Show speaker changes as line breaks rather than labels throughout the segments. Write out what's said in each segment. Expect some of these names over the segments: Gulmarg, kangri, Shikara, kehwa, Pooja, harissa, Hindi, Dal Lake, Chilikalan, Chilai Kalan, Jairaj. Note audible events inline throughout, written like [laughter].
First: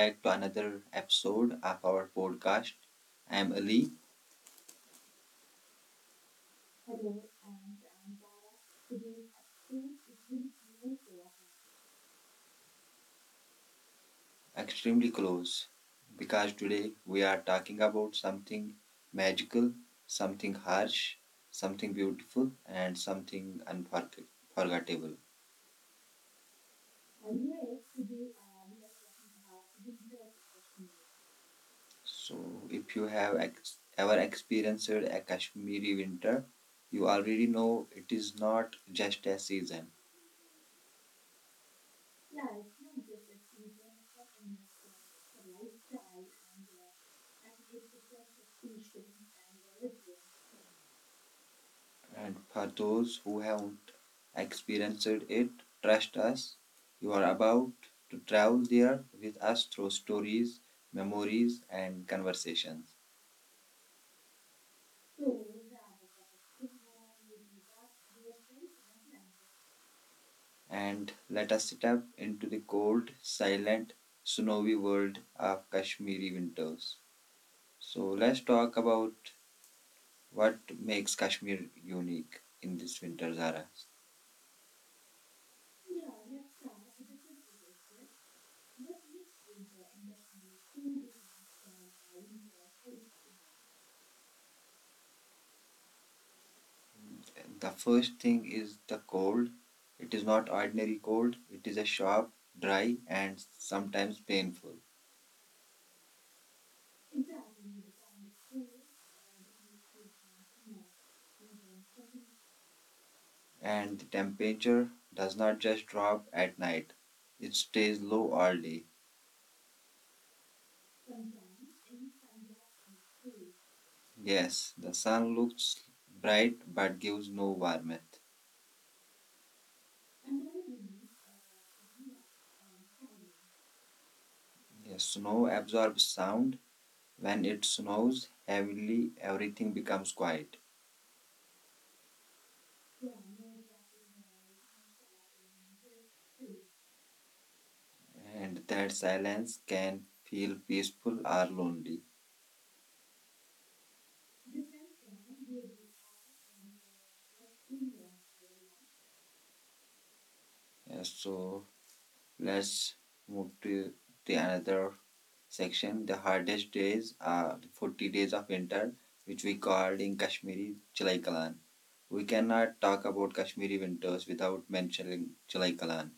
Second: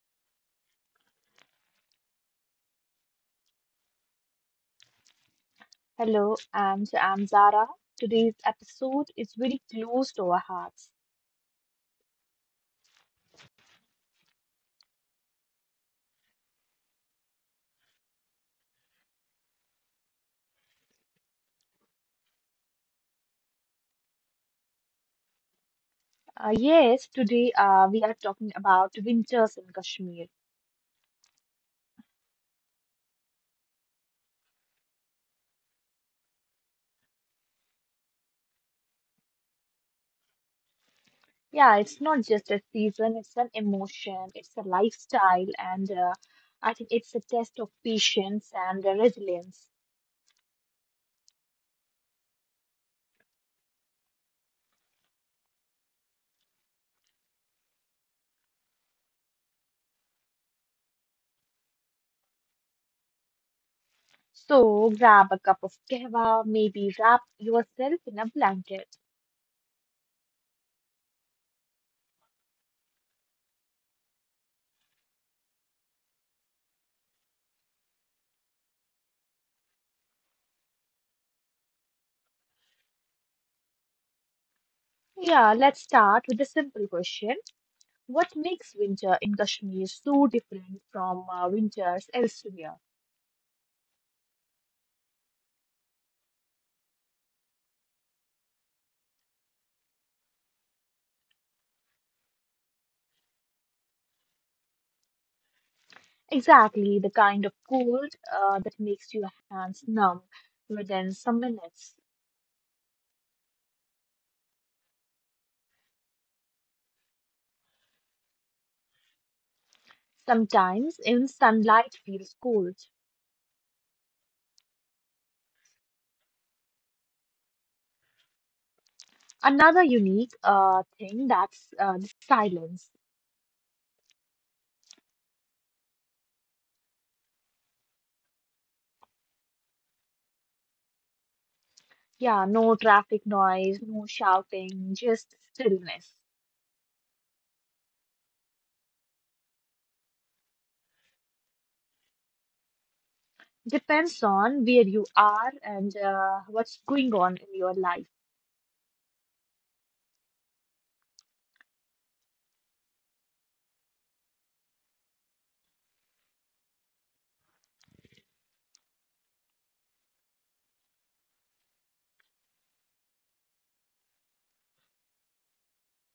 back to another episode of our podcast. I am Ali,
Hello, and I'm Zara. Today's episode is very close to our hearts.
extremely close, because today we are talking about something magical, something harsh, something beautiful, and something unforgettable.
Yes, today we are talking about winters in Kashmir.
So, if you have ever experienced a Kashmiri winter, you already know it is not just a season.
Yeah, it's not just a season, it's an emotion, it's a lifestyle, and I think it's a test of patience and resilience.
And for those who haven't experienced it, trust us, you are about to travel there with us through stories, memories, and conversations.
So grab a cup of kahwa, maybe wrap yourself in a blanket.
And let us step into the cold, silent, snowy world of Kashmiri winters. So let's talk about what makes Kashmir unique in this winter, Zara.
Yeah, let's start with a simple question. What makes winter in Kashmir so different from winters elsewhere?
The first thing is the cold. It is not ordinary cold, it is a sharp, dry, and sometimes painful.
Exactly the kind of cold that makes your hands numb within some minutes.
And the temperature does not just drop at night, it stays low all day.
Sometimes even sunlight feels cold.
Yes, the sun looks bright but gives no warmth.
Another unique thing that's the silence.
Yes, snow absorbs sound. When it snows heavily, everything becomes quiet,
Yeah, no traffic noise, no shouting, just stillness.
and that silence can feel peaceful or lonely.
Depends on where you are and what's going on in your life.
Yes, so let's move to the another section. The hardest days are 40 days of winter, which we called in Kashmiri Chilai Kalan. We cannot talk about Kashmiri winters without mentioning Chilai Kalan.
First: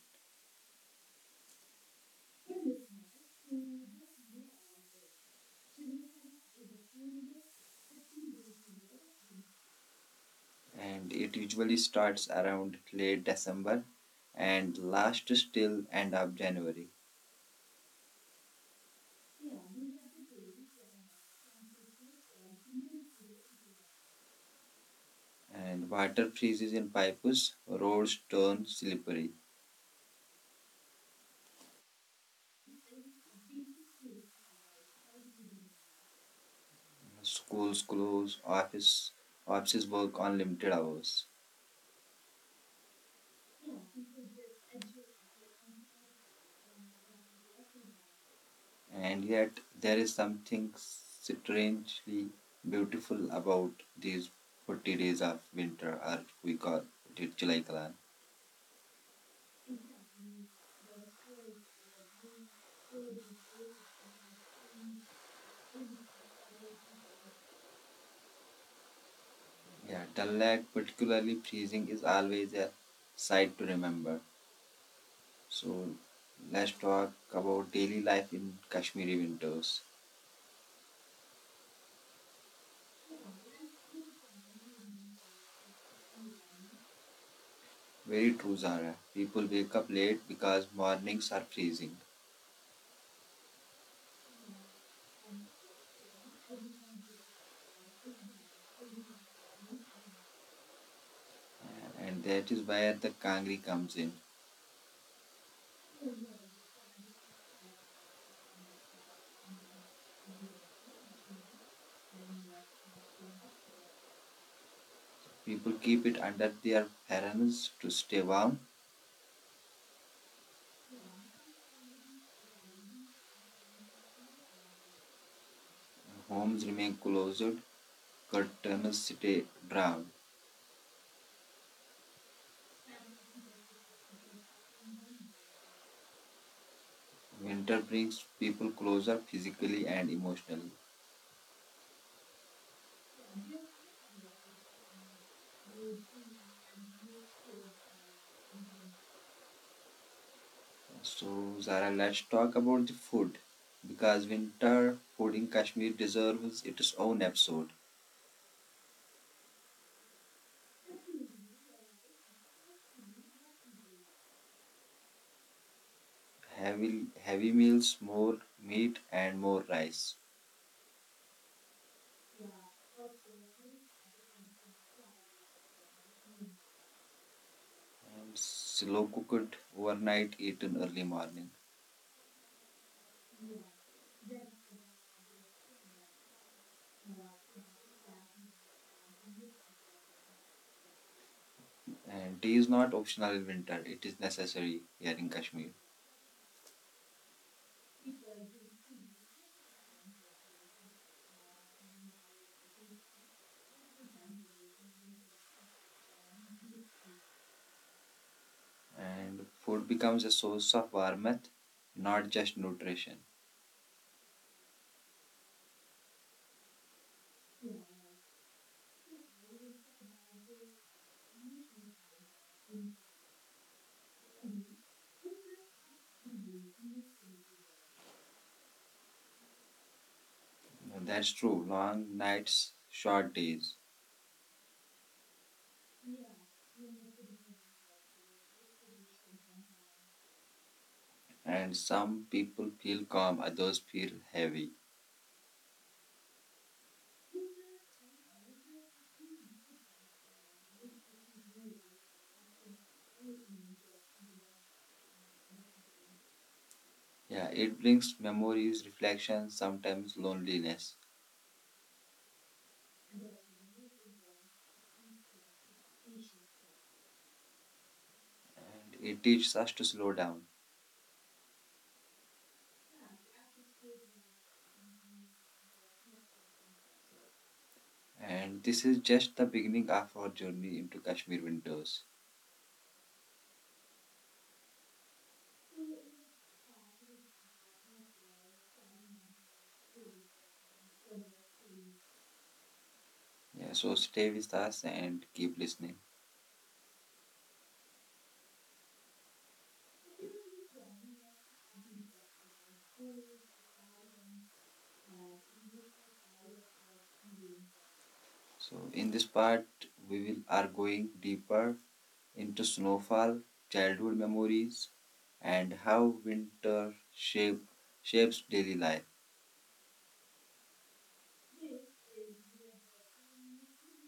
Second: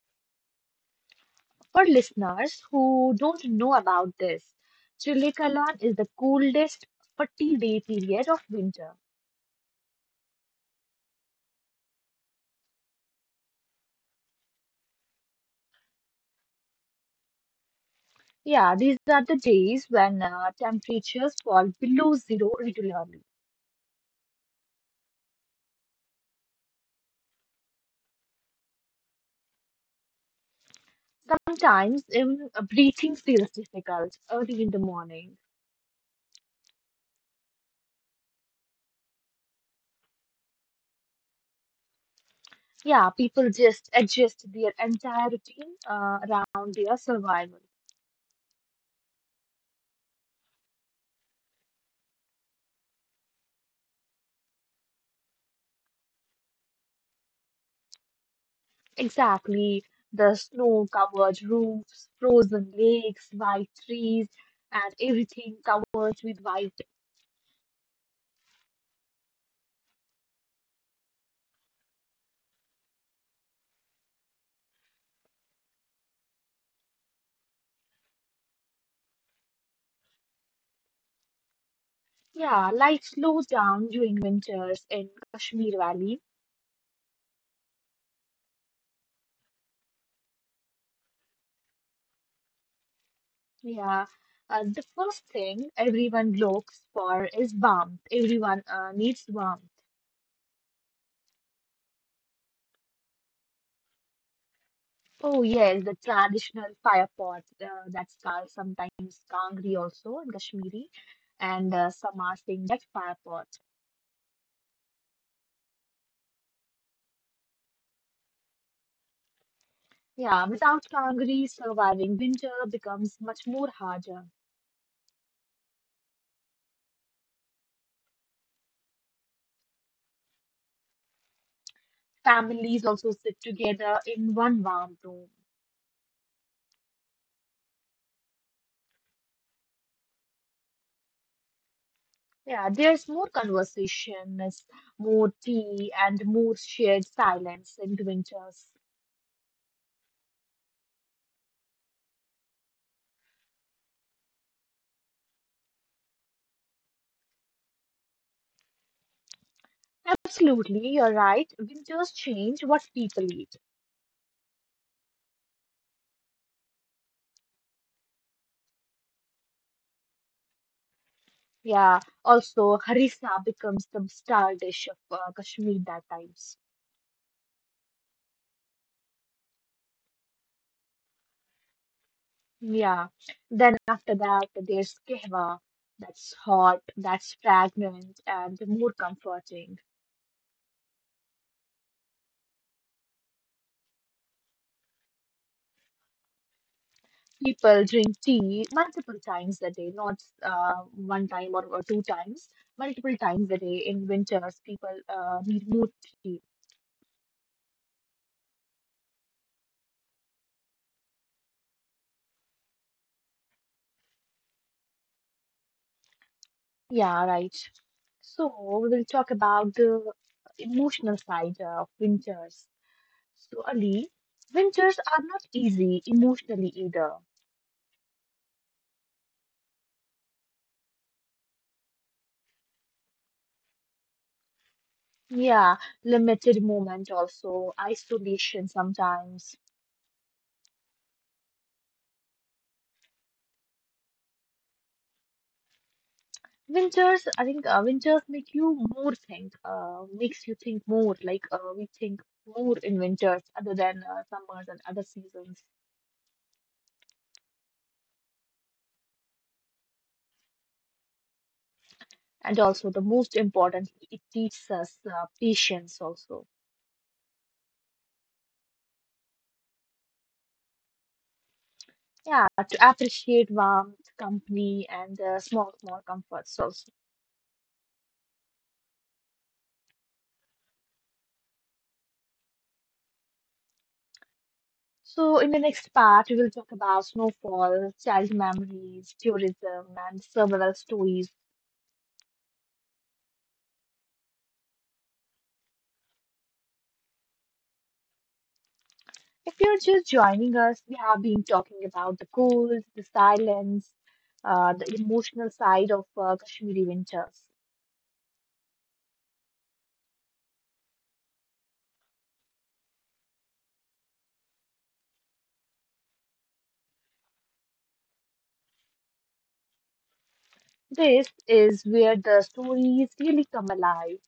For listeners who don't know about this, Chilikalan is the coolest 40-day period of winter.
And it usually starts around late December and lasts till end of January.
Yeah, these are the days when temperatures fall below zero regularly.
And water freezes in pipes, roads turn slippery,
Sometimes even breathing feels difficult early in the morning.
schools close, offices work on limited hours.
Yeah, people just adjust their entire routine around their survival.
And yet, there is something strangely beautiful about these 40 days of winter, or we call it July Kalan.
Exactly. The snow-covered roofs, frozen lakes, white trees, and everything covered with white.
Yeah, Dal Lake, particularly freezing, is always a sight to remember. So, let's talk about daily life in Kashmiri winters.
Yeah, life slows down during winters in Kashmir Valley.
Very true, Zara. People wake up late because mornings are freezing,
Yeah. The first thing everyone looks for is warmth. Everyone needs warmth.
and that is where the kangri comes in.
Oh, yes, the traditional fire pot that's called sometimes kangri also in Kashmiri, and some are Singh, that fire pot.
People keep it under their parents to stay warm.
Yeah, without Kangri, surviving winter becomes much more harder.
Homes remain closed, curtains stay drawn.
Families also sit together in one warm room.
Winter brings people closer physically and emotionally.
Yeah, there's more conversation, there's more tea, and more shared silence in winters.
So, Zara, let's talk about the food because winter food in Kashmir deserves its own episode.
Absolutely, you're right. Winters change what people eat.
Heavy, Heavy meals, more meat, and more rice.
Yeah, also harissa becomes the star dish of Kashmir that time.
And slow cooked overnight, eaten early morning.
Yeah. Then after that, there's kehwa. That's hot, that's fragrant, and more comforting.
And tea is not optional in winter, it is necessary here in Kashmir.
People drink tea multiple times a day, not one time or two times, multiple times a day. In winters, people need more tea.
And food becomes a source of warmth, not just nutrition.
Yeah, right. So we will talk about the emotional side of winters. So, Ali, winters are not easy emotionally either.
That's true. Long nights, short days,
Yeah, limited movement also, isolation sometimes.
and some people feel calm, others feel heavy.
Winters, I think winters make you more think, makes you think more. Like we think more in winters other than summers and other seasons.
Yeah, it brings memories, reflections, sometimes loneliness,
And also, the most important, it teaches us patience also.
and it teaches us to slow down.
Yeah, to appreciate warmth, company, and small, small comforts also.
And this is just the beginning of our journey into Kashmir winters.
So, in the next part, we will talk about snowfall, child memories, tourism, and several stories.
Yeah, so stay with us and keep listening.
If you're just joining us, we have been talking about the cold, the silence, the emotional side of Kashmiri winters.
So in this part, we will are going deeper into snowfall, childhood memories, and shapes daily life.
This is where the stories really come alive.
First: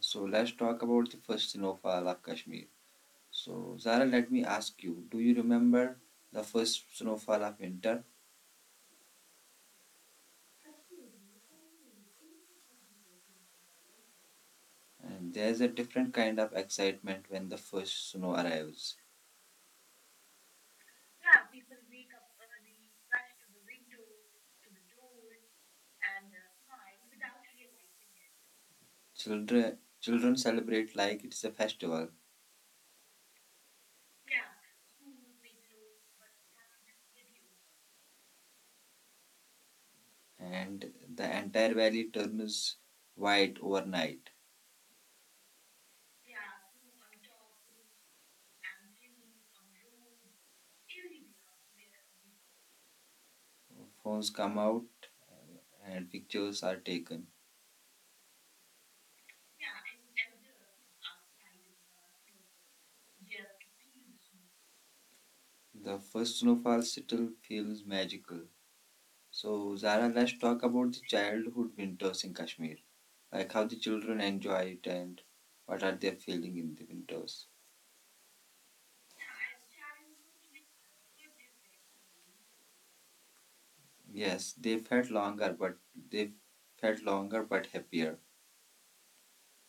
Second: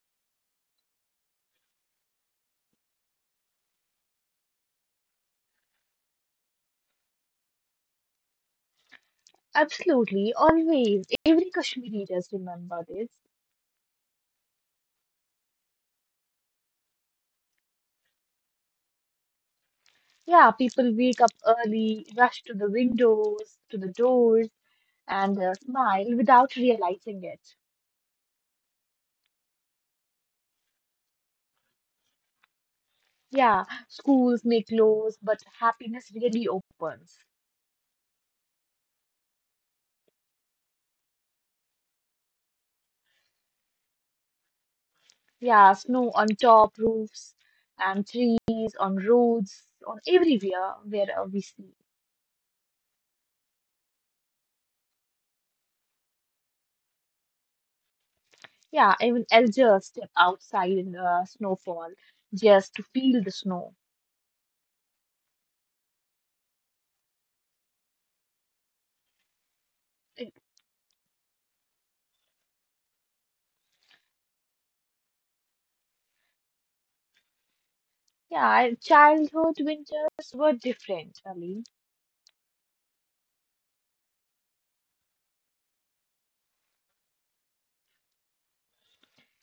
So let's talk about the first snowfall of Kashmir. So Zara, let me ask you, do you remember the first snowfall of winter?
Absolutely, always. Every Kashmiri does remember this.
And there's a different kind of excitement when the first snow arrives.
Yeah, people wake up early, rush to the windows, to the doors, and smile without realizing it.
Children celebrate like it's a festival,
Yeah, schools may close, but happiness really opens.
and the entire valley turns white overnight.
Yeah, snow on top roofs and trees, on roads, on everywhere where we see.
Phones come out and pictures are taken.
Yeah, even elders step outside in the snowfall just to feel the snow.
The first snowfall settle feels magical. So, Zara, let's
It-
talk about the childhood winters in Kashmir. Like how the children enjoy it and what are they feeling in the winters.
Yeah, and childhood winters were different, Ali.
Yes, they felt longer, but they felt longer but happier.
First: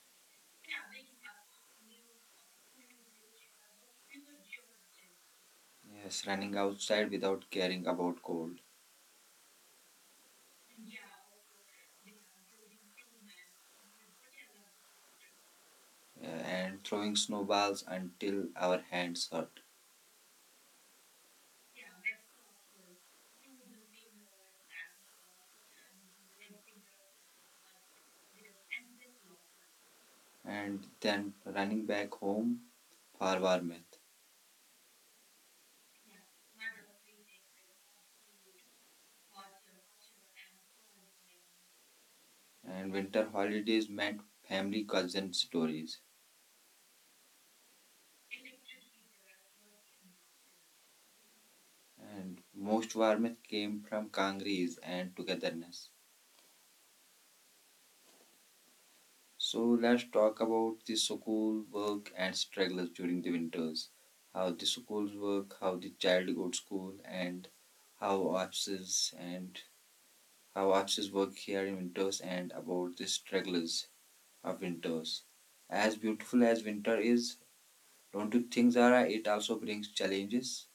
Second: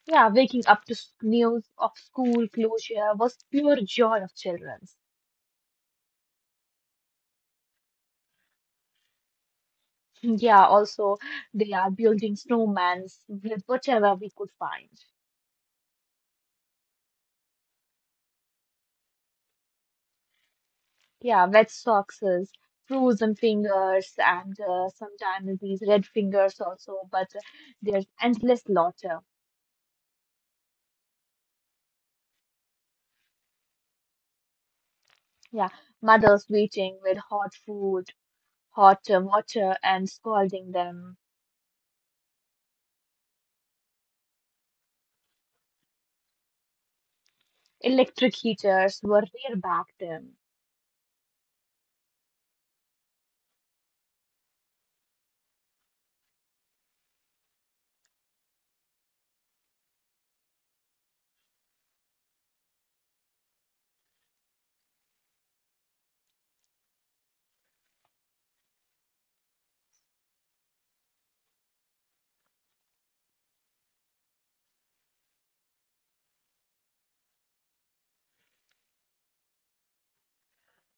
Yeah, waking up to news of school closure was pure joy of children. [laughs]
Yes, running outside without caring about cold,
Yeah, also they are building snowmans with whatever we could find.
and throwing snowballs until our hands hurt,
Yeah, wet socks, frozen fingers, and sometimes these red fingers also, but there's endless lot laughter.
and then running back home for warmth.
Yeah, mothers waiting with hot food, hot water, and scalding them.
And winter holidays meant family cousin stories,
Electric heaters were rare back then.
and most warmth came from kangarees and togetherness. So let's talk about the school work and struggles during the winters, how the schools work, how the child goes to school, and how offices and how offices work here in winters, and about the struggles of winters. As beautiful as winter is, don't you think, Zara, it also brings challenges?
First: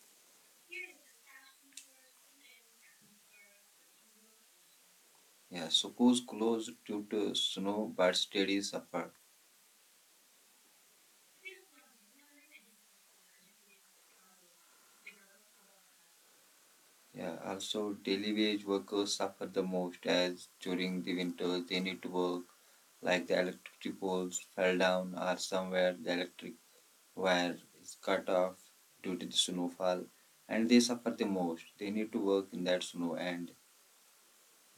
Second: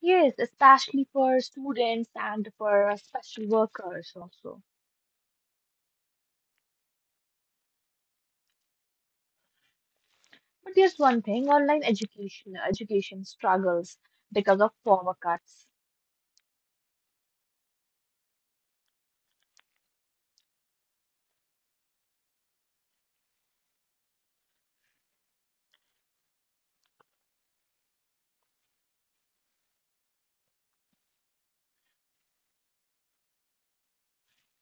Yes, especially for students and for special workers also.
Yeah, so schools closed due to snow, but studies suffered.
But there's one thing, online education struggles because of power cuts.
Yeah, also daily wage workers suffer the most as during the winters they need to work, like the electric poles fell down or somewhere the electric wire is cut off due to the snowfall, and they suffer the most. They need to work in that snow and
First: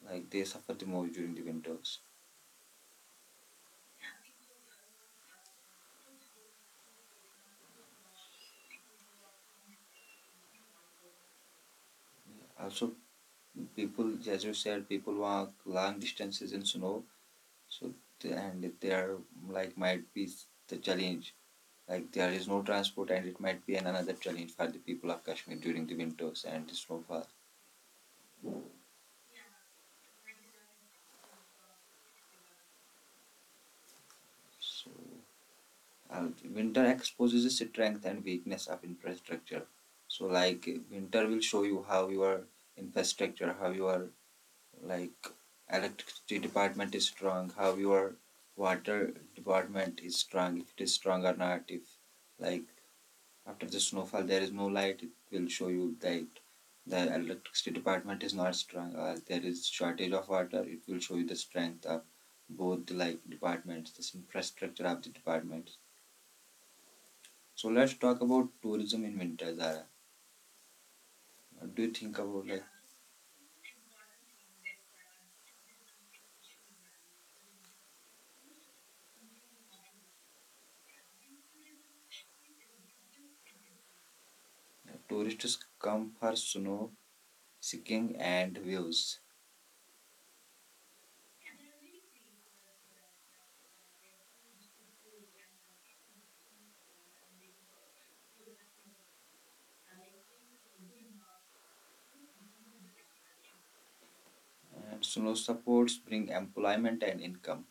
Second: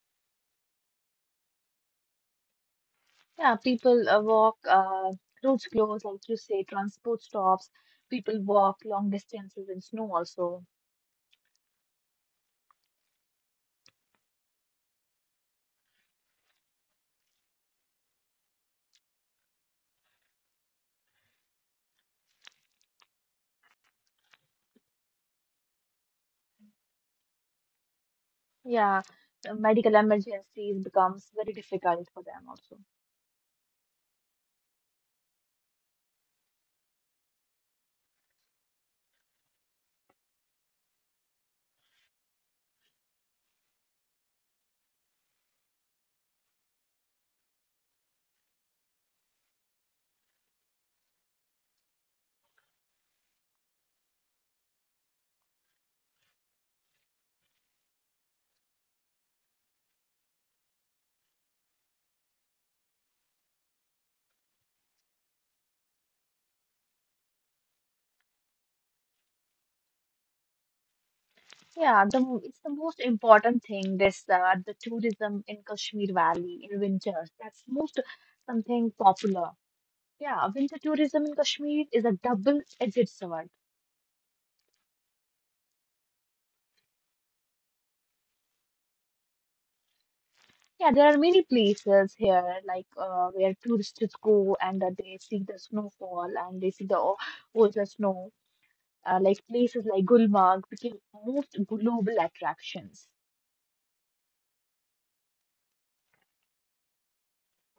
like they suffer the most during the winters.
Yeah, people walk, roads close, like you say, transport stops. People walk long distances in snow also.
Also, people, as you said, people walk long distances in snow. So and there like might be the challenge, like there is no transport and it might be an another challenge for the people of Kashmir during the winters and the snowfall.
Yeah, medical emergencies becomes very difficult for them also.
So uh, winter exposes the strength and weakness of infrastructure. So like winter will show you how your infrastructure, how your like electricity department is strong, how your water department is strong, if it is strong or not. If like after the snowfall, there is no light, it will show you that the electricity department is not strong. There is shortage of water. It will show you the strength of both the like departments, this infrastructure of the departments. So let's talk about tourism in winter, Zara. What do you
Yeah,
think about,
it's
like,
the most important thing, this the tourism in Kashmir Valley in winter. That's most something popular. Yeah, winter tourism in Kashmir is a double-edged sword.
tourists come for snow seeking and views?
Yeah, there are many places here, like where tourists go and they see the snowfall and they see the ocean snow. Like places like Gulmarg became most global attractions.
And snow supports bring employment and income,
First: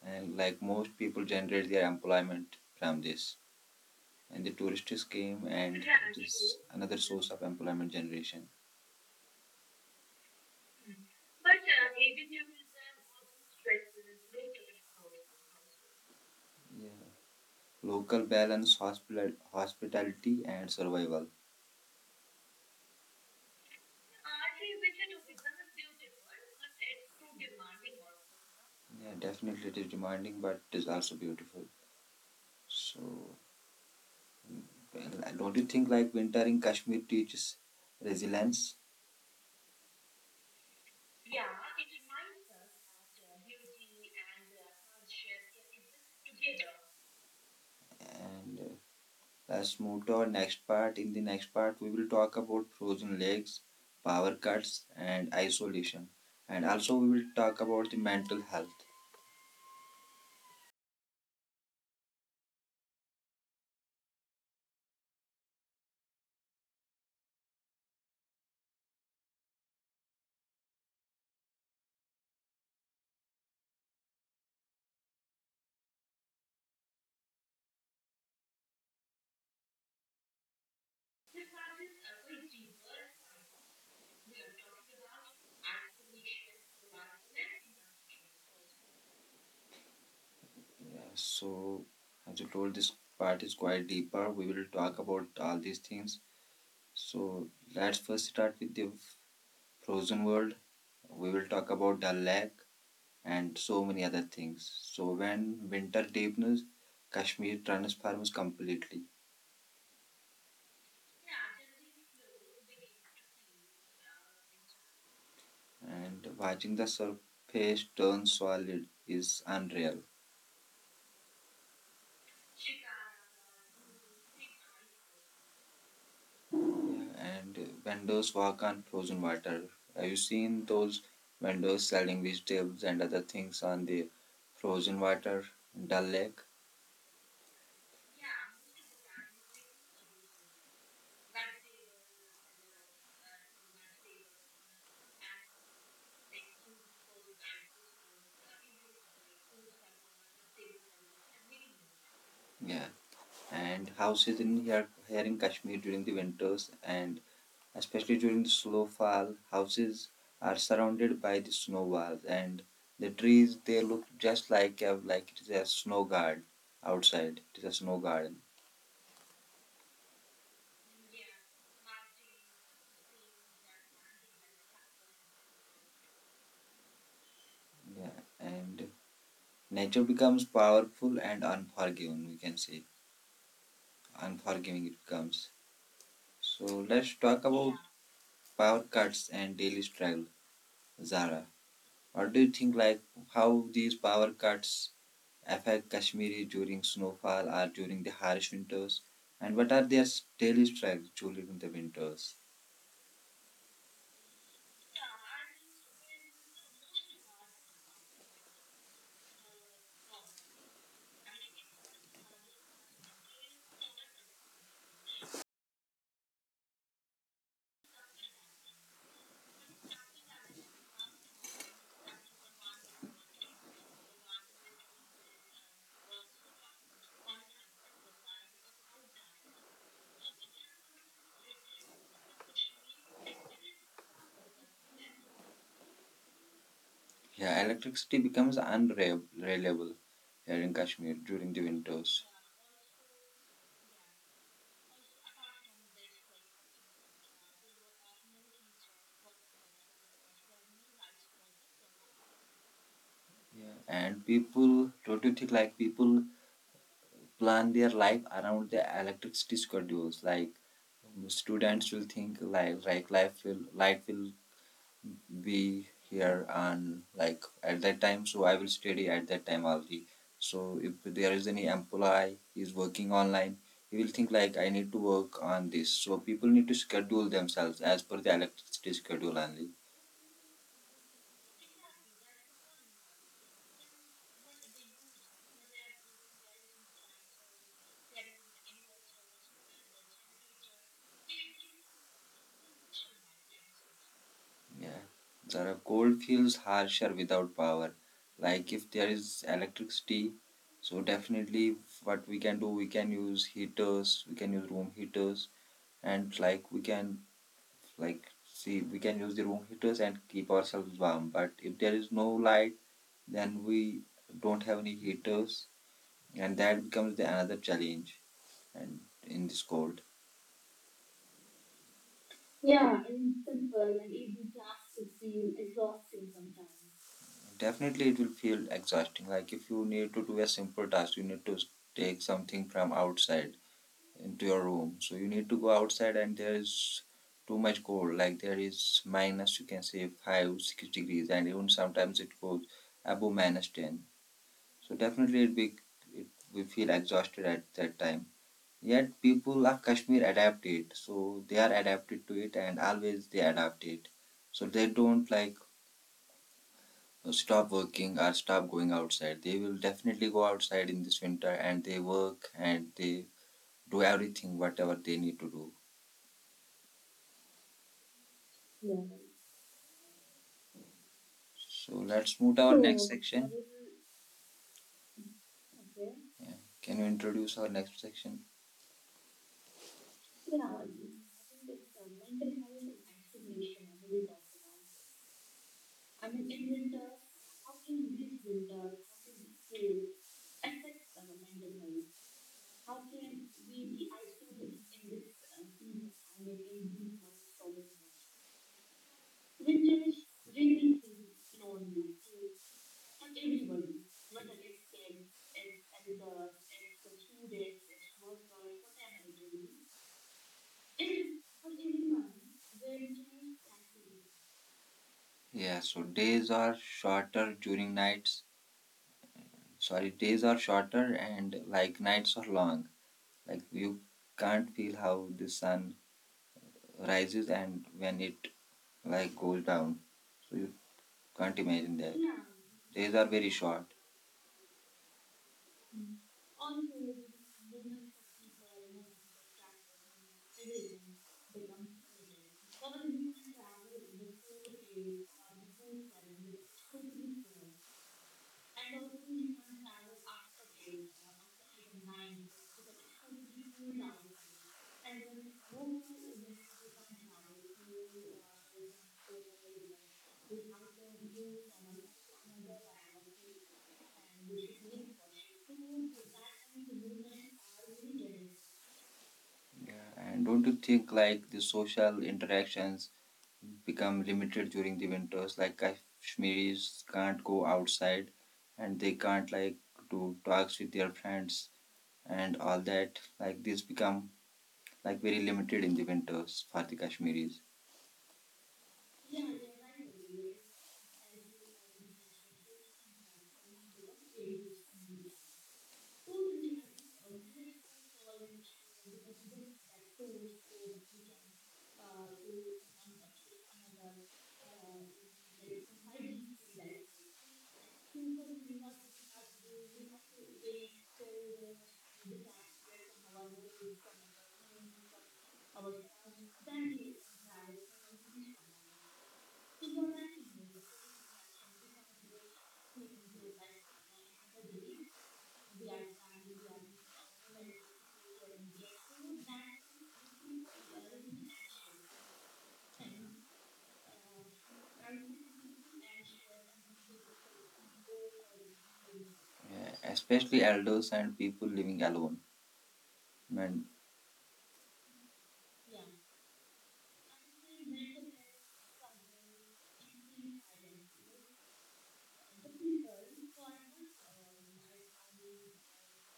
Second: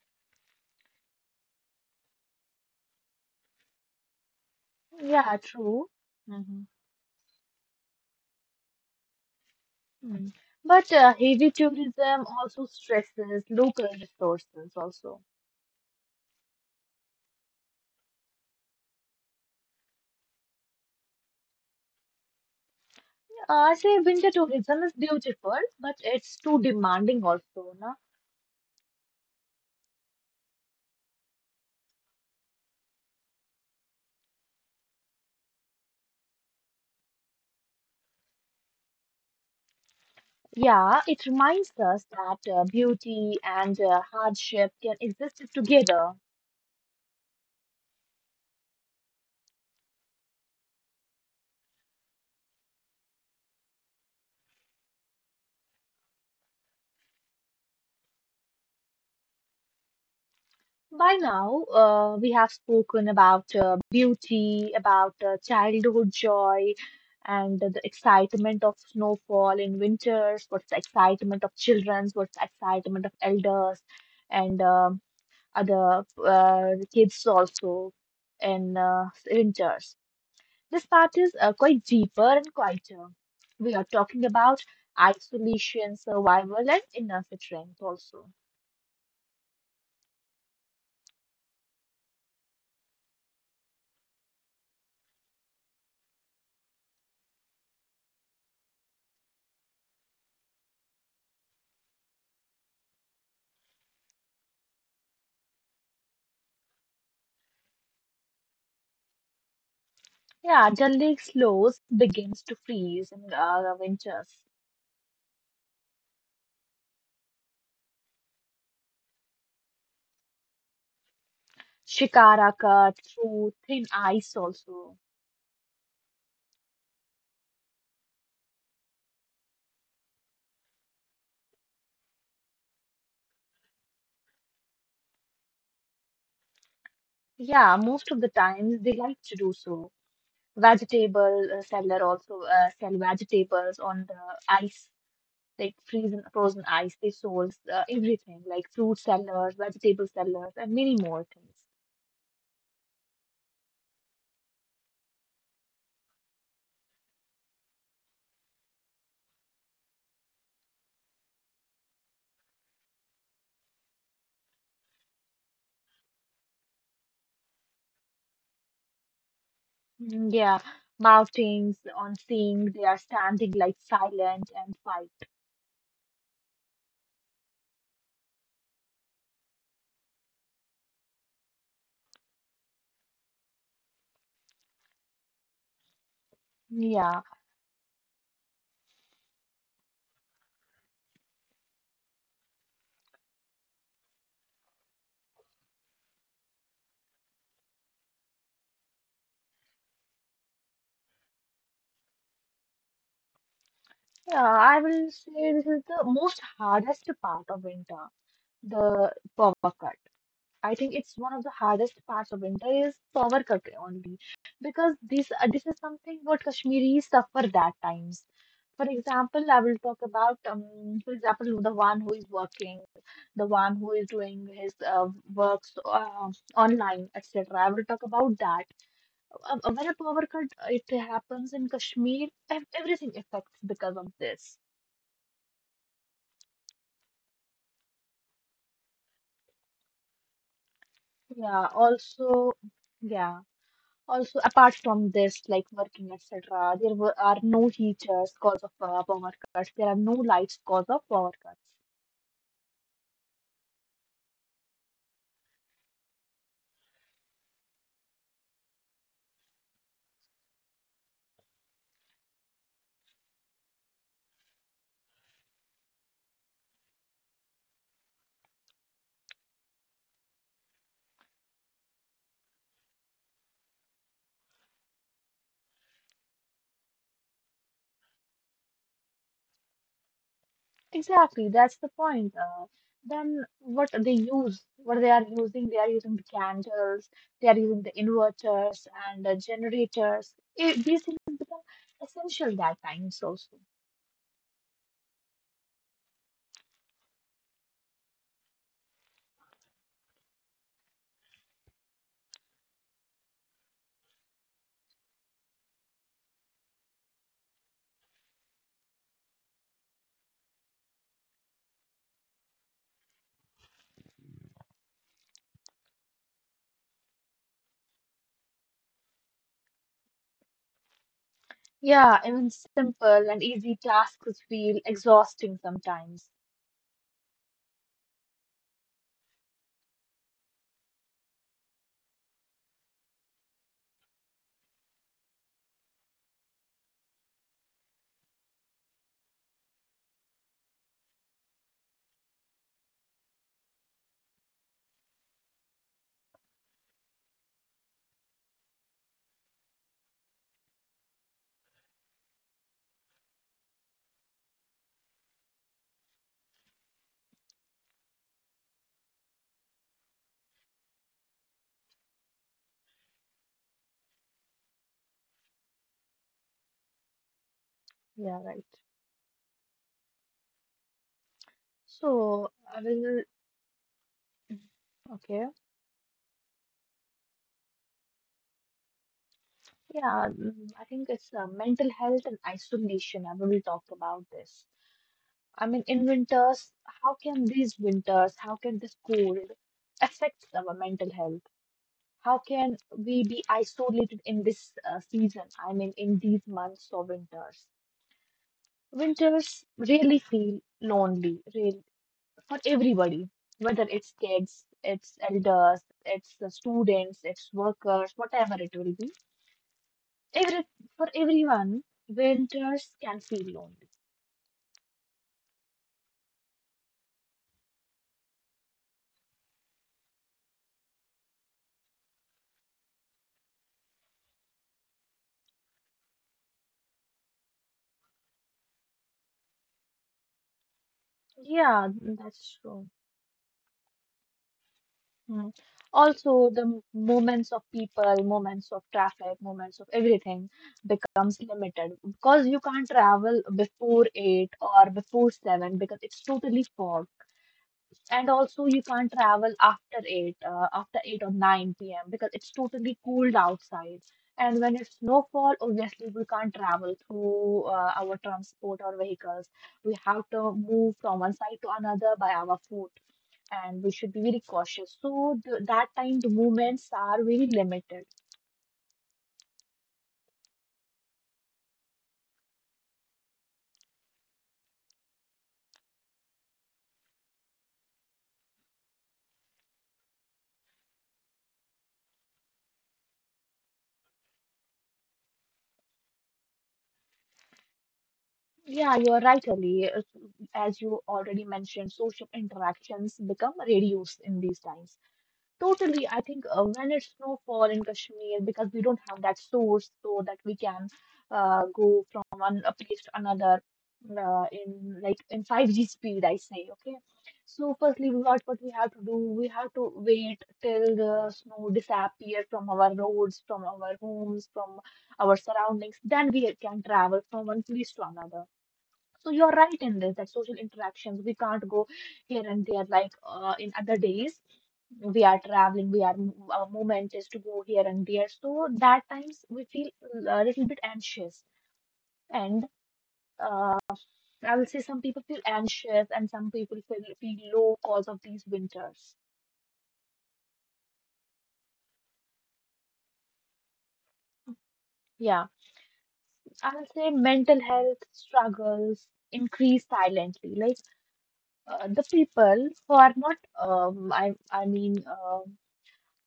and like most people generate their employment from this. And the tourists
Yeah,
came and it
true.
is
hmm
another source of employment generation.
Mm. But heavy tourism also stresses local resources also.
Yeah, local balance hospital hospitality and survival.
I say winter tourism is beautiful, but it's too demanding also, no?
Yeah, definitely it is demanding but it is also beautiful. So, well, don't you think like winter in Kashmir teaches resilience?
Yeah, it reminds us that beauty and hardship can exist together.
And let's move to our next part. In the next part we will talk about frozen lakes, power cuts, and isolation, and also we will talk about the mental health.
By now, we have spoken about beauty, about childhood joy, and the excitement of snowfall in winters, what's the excitement of children, what's the excitement of elders, and other kids also in winters. This part is quite deeper and quieter. We are talking about isolation, survival, and inner strength also.
Yeah, so as you told, this part is quite deeper. We will talk about all these things. So let's first start with the frozen world. We will talk about the lake and so many other things. So when winter deepens, Kashmir transforms completely,
Yeah, Dal Lake slows, begins to freeze in winters.
and watching the surface turn solid is unreal.
Shikara cut through thin ice also.
And vendors work on frozen water. Have you seen those vendors selling vegetables and other things on the frozen water, Dal Lake?
Yeah, most of the times they like to do so. Vegetable seller also sell vegetables on the ice, like freezing frozen ice. They source everything, like fruit sellers, vegetable sellers, and many more things.
Yeah, and houses in here, here in Kashmir during the winters and especially during the slow fall, houses are surrounded by the snow walls, and the trees they look just like a, like it is a snow guard outside. It is a snow garden.
Yeah, mountains on seeing they are standing like silent and white.
Yeah, and nature becomes powerful and unforgiving, we can say. Unforgiving it becomes. So let's
Yeah,
talk about power cuts and daily struggle. Zara, what do you think, like, how these power cuts affect Kashmiri during snowfall or during the harsh winters? And what are their daily struggles during the winters?
yeah, I will say this is the most hardest part of winter, the power cut. I think it's one of the hardest parts of winter is power cut only because this is something what Kashmiris suffer that times. For example, I will talk about for example the one who is working, the one who is doing his works online, etc. I will talk about that. When a power cut it happens in Kashmir, everything affects because of this.
Yeah, electricity becomes unreliable here in Kashmir during the
Yeah,
winters.
also, yeah, also, apart from this, like working, etc., there are no heaters cause of power cuts. There are no lights cause of power cuts.
Yeah. And people, don't you think like people plan their life around the electricity schedules. Like students will think like life will light will be here and like at that time, so I will study at that time only. So if there is any employee is working online, he will think like I need to work on this. So people need to schedule themselves as per the electricity schedule only.
Exactly, that's the point. Then what they use, what they are using the candles, they are using the inverters and the generators. These things become essential that times also.
Yeah. Zara, cold feels harsher without power. Like if there is electricity, so definitely what we can do, we can use heaters, we can use room heaters, and like we can like see we can use the room heaters and keep ourselves warm. But if there is no light, then we don't have any heaters, and that becomes the another challenge. And in this cold,
Yeah, even simple and easy tasks feel exhausting sometimes.
definitely it will feel exhausting. Like if you need to do a simple task, you need to take something from outside into your room. So you need to go outside and there is too much cold. Like there is minus, you can say five, 6 degrees, and even sometimes it goes above minus 10. So definitely it, we feel exhausted at that time. Yet people of Kashmir adapt it. So they are adapted to it and always they adapt it. So they don't like stop working or stop going outside. They will definitely go outside in this winter and they work and they do everything whatever they need to do.
Yeah, right.
So let's
So
move to our
I
next
will,
section.
okay.
Yeah. Can you introduce our next section?
Yeah, I think it's mental health and isolation. I will talk about this. I mean, in winters, how can these winters, how can this cold affect our mental health? How can we be isolated in this season? I mean, in these months or winters. Winters really feel lonely, really for everybody, whether it's kids, it's elders, it's the students, it's workers, whatever it will be. Every for everyone, winters can feel lonely.
Yeah, so days are shorter during nights. Sorry, days are shorter and like nights are long. Like you can't feel how the sun rises and when it like goes down. So you can't
Yeah,
imagine that.
that's true.
Days are very short.
Hmm. Also, the moments of people, moments of traffic, moments of everything becomes limited because you can't travel before eight or before seven because it's totally fog. And also, you can't travel after 8, after 8 or 9 p.m. because it's totally cooled outside. And when it's snowfall, obviously, we can't travel through our transport or vehicles. We have to move from one side to another by our foot, and we should be very cautious. So, th that time, the movements are very limited.
Yeah, and don't you think like the social interactions become limited during the winters? Like Kashmiris can't go outside and they can't like do talks with their friends and all that. Like this become like very limited in the winters for the Kashmiris.
Yeah, you are right, Ali. As you already mentioned, social interactions become reduced in these times. Totally, I think when it's snowfall in Kashmir, because we don't have that source so that we can go from one place to another in like in 5G speed, I say, okay. So firstly, what we have to do, we have to wait till the snow disappear from our roads, from our homes, from our surroundings. Then we can travel from one place to another. So you're right in this that social interactions, we can't go here and there like in other days we are traveling, we are our moment is to go here and there. So that times we feel a little bit anxious, and uh, I will say some people feel anxious and some people feel low cause of these winters.
Yeah, especially elders and people living alone. And
Yeah, I will say mental health struggles increase silently. Like the people who are not,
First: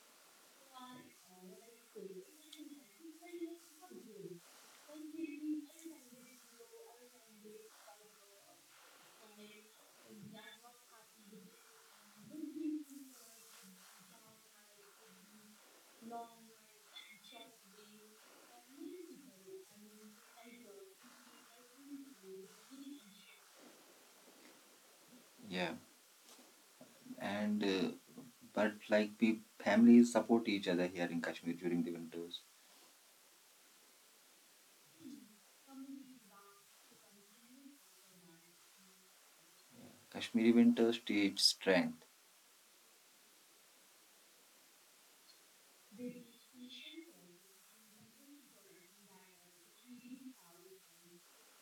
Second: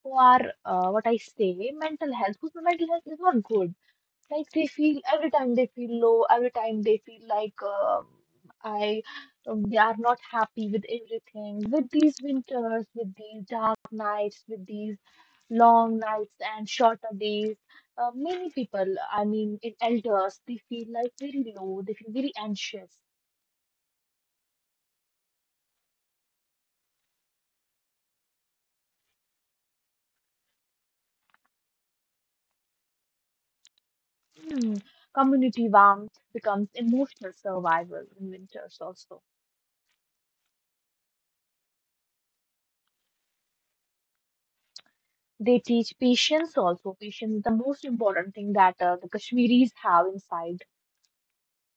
who are what I say, mental health whose mental health is not good. Like they feel every time they feel low, every time they feel like I they are not happy with everything. With these winters, with these dark nights, with these long nights and shorter days, many people, I mean, in elders, they feel like very low. They feel very anxious.
yeah, and but like families support each other here in Kashmir during the winters.
Hmm. Community warmth becomes emotional survival in winters also.
Kashmiri winters teach strength.
They teach patience also. Patience is the most important thing that the Kashmiris have inside.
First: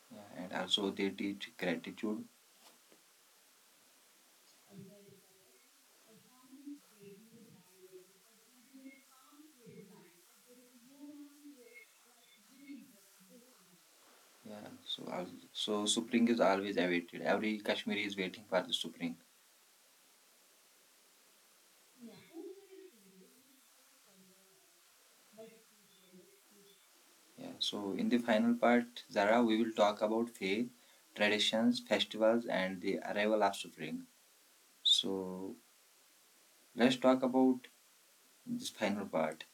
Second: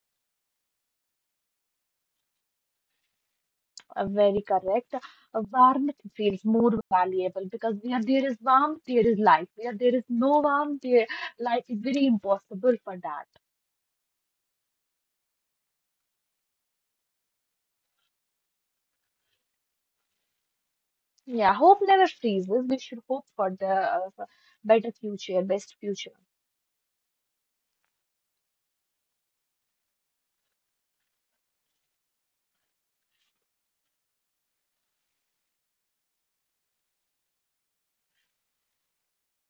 Yeah, and also they teach gratitude.
Very correct. Warmth feels more valuable because where there is warmth, there is life. Where there is no warmth, there, life is very impossible for that.
Yeah, so so Supreme is always awaited. Every Kashmiri is waiting for the Supreme.
Yeah, hope never freezes. We should hope for the for better future, best future.
Yeah, so in the final part, Zara, we will talk about faith, traditions, festivals, and the arrival of Supreme. So let's talk about this final part.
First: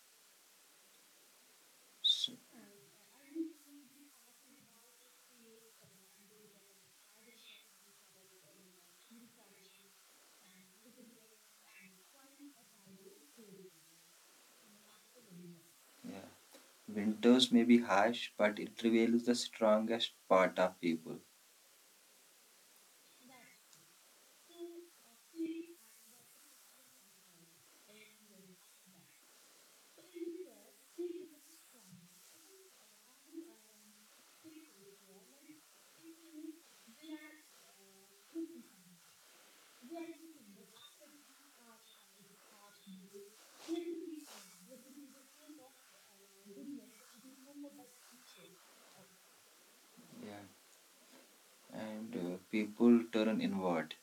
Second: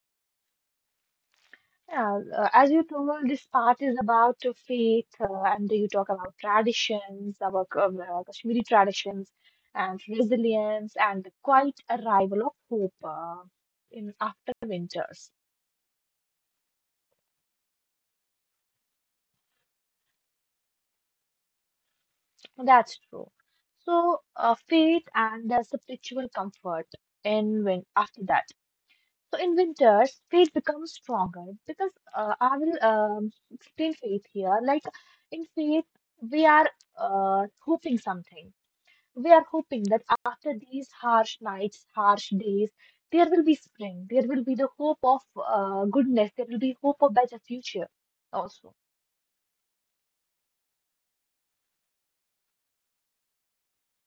Yeah,
So,
as you told, this part is about faith, and you talk about traditions, about Kashmiri traditions, and resilience, and the quiet arrival of hope in after winters.
yeah, winters may be harsh, but it reveals the strongest part of people.
That's true. So, feet and the spiritual comfort in win after that. So in winters, faith becomes stronger because I will explain faith here. Like in faith, we are hoping something. We are hoping that after these harsh nights, harsh days, there will be spring. There will be the hope of goodness. There will be hope of better future also.
Yeah, and people turn inward.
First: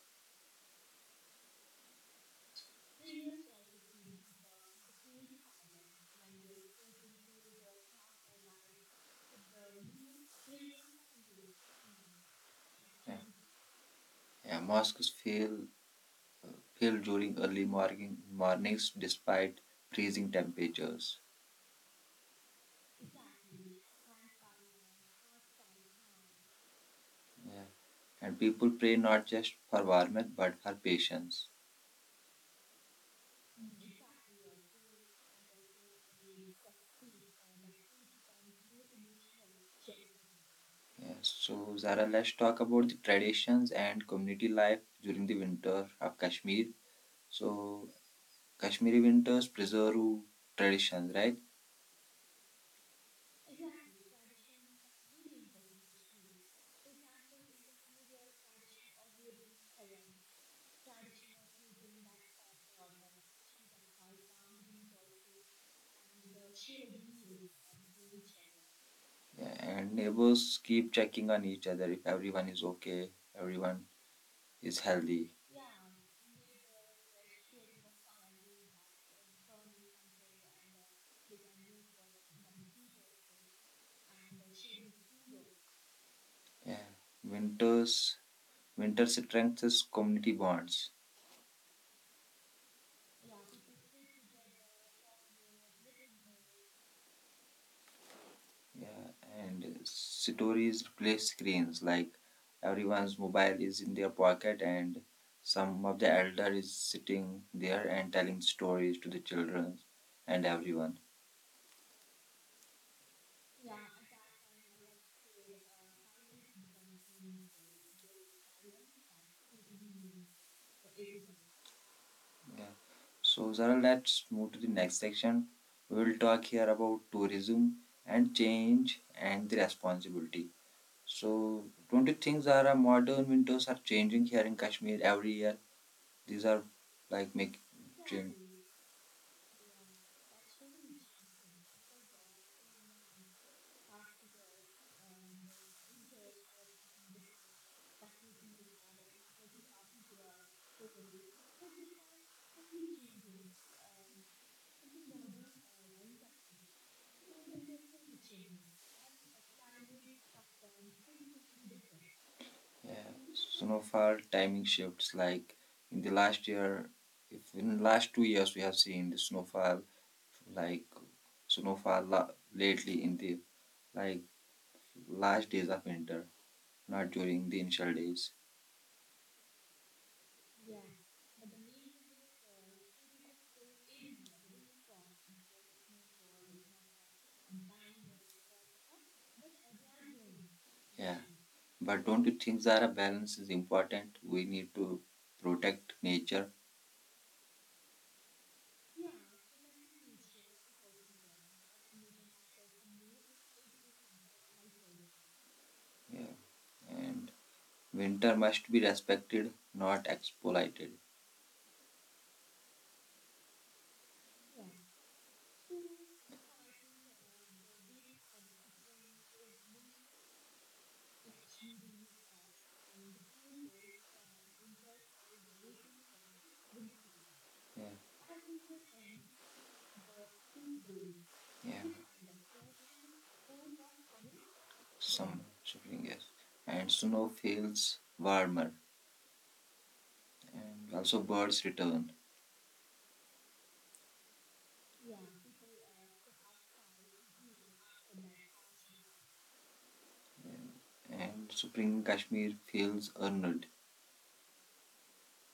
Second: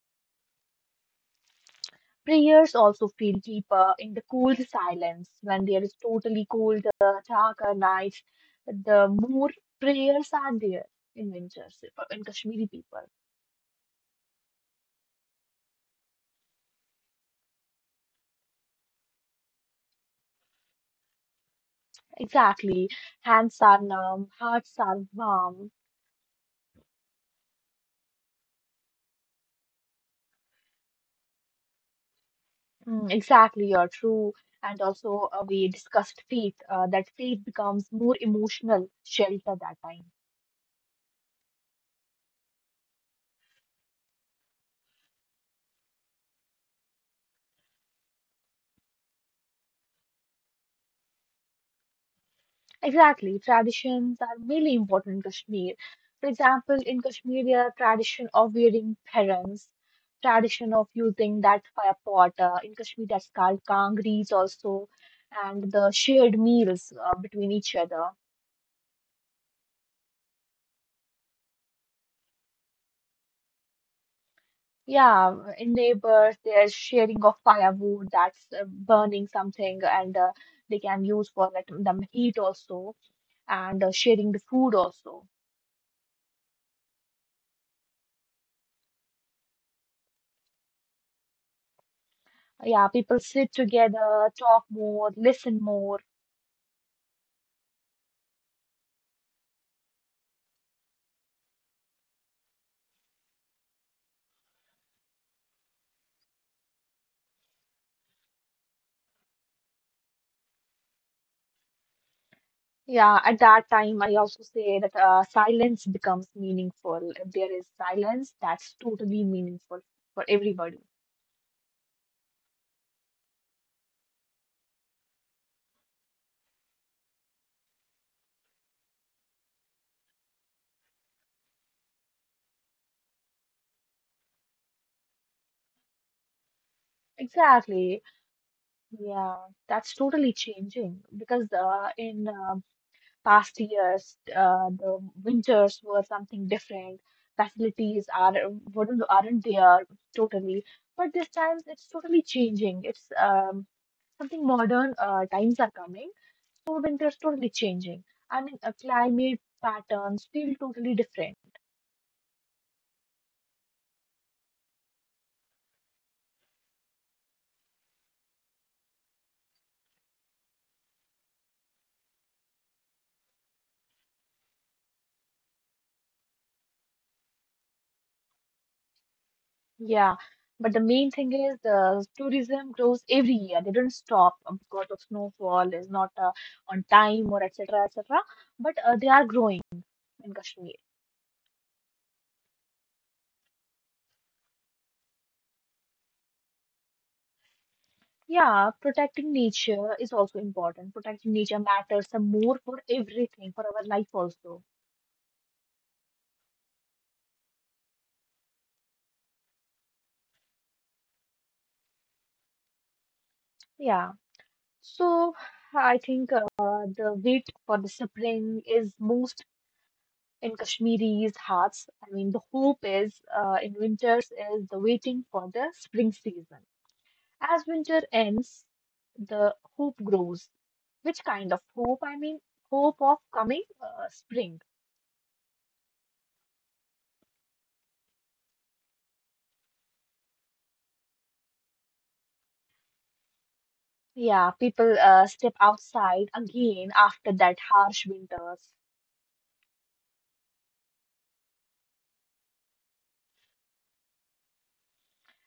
Prayers also feel deeper in the cool silence when there is totally cold, the darker nights, the more prayers are there in winters for- in Kashmiri people.
Yeah, yeah, mosques feel fail during early mornings despite freezing temperatures.
Exactly. Hands are numb, hearts are warm.
Yeah. And people pray not just for warmth but for patience.
Exactly, you're true. And also, we discussed faith, that faith becomes more emotional shelter that time.
Yes. So, Zara, let's talk about the traditions and community life during the winter of Kashmir. So, Kashmiri winters preserve traditions, right?
Exactly. Traditions are really important in Kashmir. For example, in Kashmir, there are tradition of wearing parents, tradition of using that fire pot. In Kashmir, that's called kangris also, and the shared meals between each other.
Yeah. And neighbors keep checking on each other if everyone is okay, everyone is healthy.
Yeah, in neighbors, there's sharing of firewood that's burning something, and they can use for like the heat also, and sharing the food also.
Yeah. Winters, Winter strengthens community bonds.
Yeah, people sit together, talk more, listen more.
Yeah, and stories replace screens. Like everyone's mobile is in their pocket, and some of the elder is sitting there and telling stories to the children and everyone.
Yeah, at that time, I also say that silence becomes meaningful. If there is silence, that's totally meaningful for everybody.
Yeah. So Zara, let's move to the next section. We will talk here about tourism and change and the responsibility. So, don't you think, Zara, modern windows are changing here in Kashmir every year? These are like making
Exactly.
change.
Yeah, that's totally changing because in past years, the winters were something different. Facilities are wouldn't aren't there totally, but this time it's totally changing. It's something modern. Times are coming. So winters totally changing. I mean, a climate patterns feel totally different.
Yeah, some of our timing shifts, like in the last year, if in the last 2 years we have seen the snowfall, like snowfall la- lately in the like last days of winter, not during the initial days.
Yeah, but the main thing is the tourism grows every year. They don't stop because of snowfall is not on time or etc. etc. But they are growing in Kashmir.
Yeah, but don't you think that a balance is important? We need to protect nature.
Yeah, protecting nature is also important. Protecting nature matters some more for everything for our life also.
Yeah, and winter must be respected, not exploited.
Yeah. So I think the wait for the spring is most in Kashmiris' hearts. I mean, the hope is in winters is the waiting for the spring season. As
Yeah,
winter ends, the hope grows. Which kind of
yeah.
hope? I mean, hope of coming spring.
Some shifting, yes, and snow feels warmer, and also birds return,
Yeah, people step outside again after that harsh winters.
and spring in Kashmir feels earned.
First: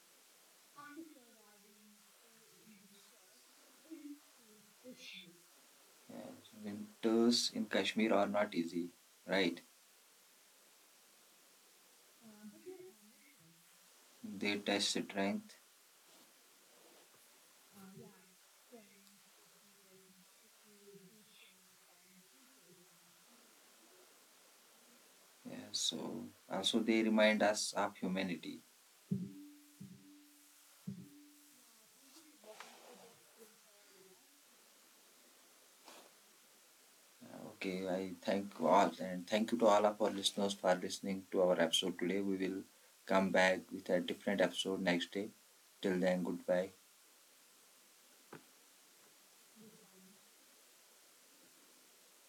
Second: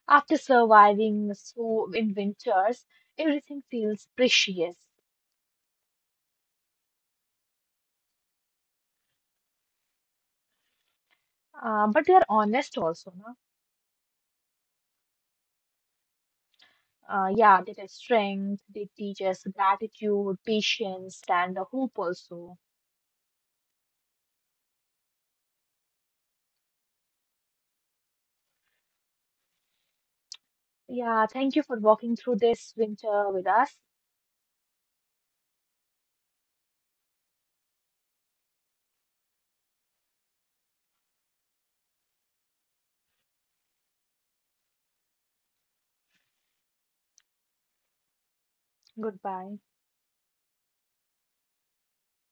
After surviving so in winters, everything feels precious.
And winters in Kashmir are not easy, right?
But they are honest also, no?
They test strength.
Yeah, they test strength, they teach us gratitude, patience, and the hope also.
Yeah, so also they remind us of humanity.
Yeah, thank you for walking through this winter with us.
Okay, I thank all, and thank you to all of our listeners for listening to our episode today. We will come back with a different episode next day. Till then, goodbye.
Goodbye.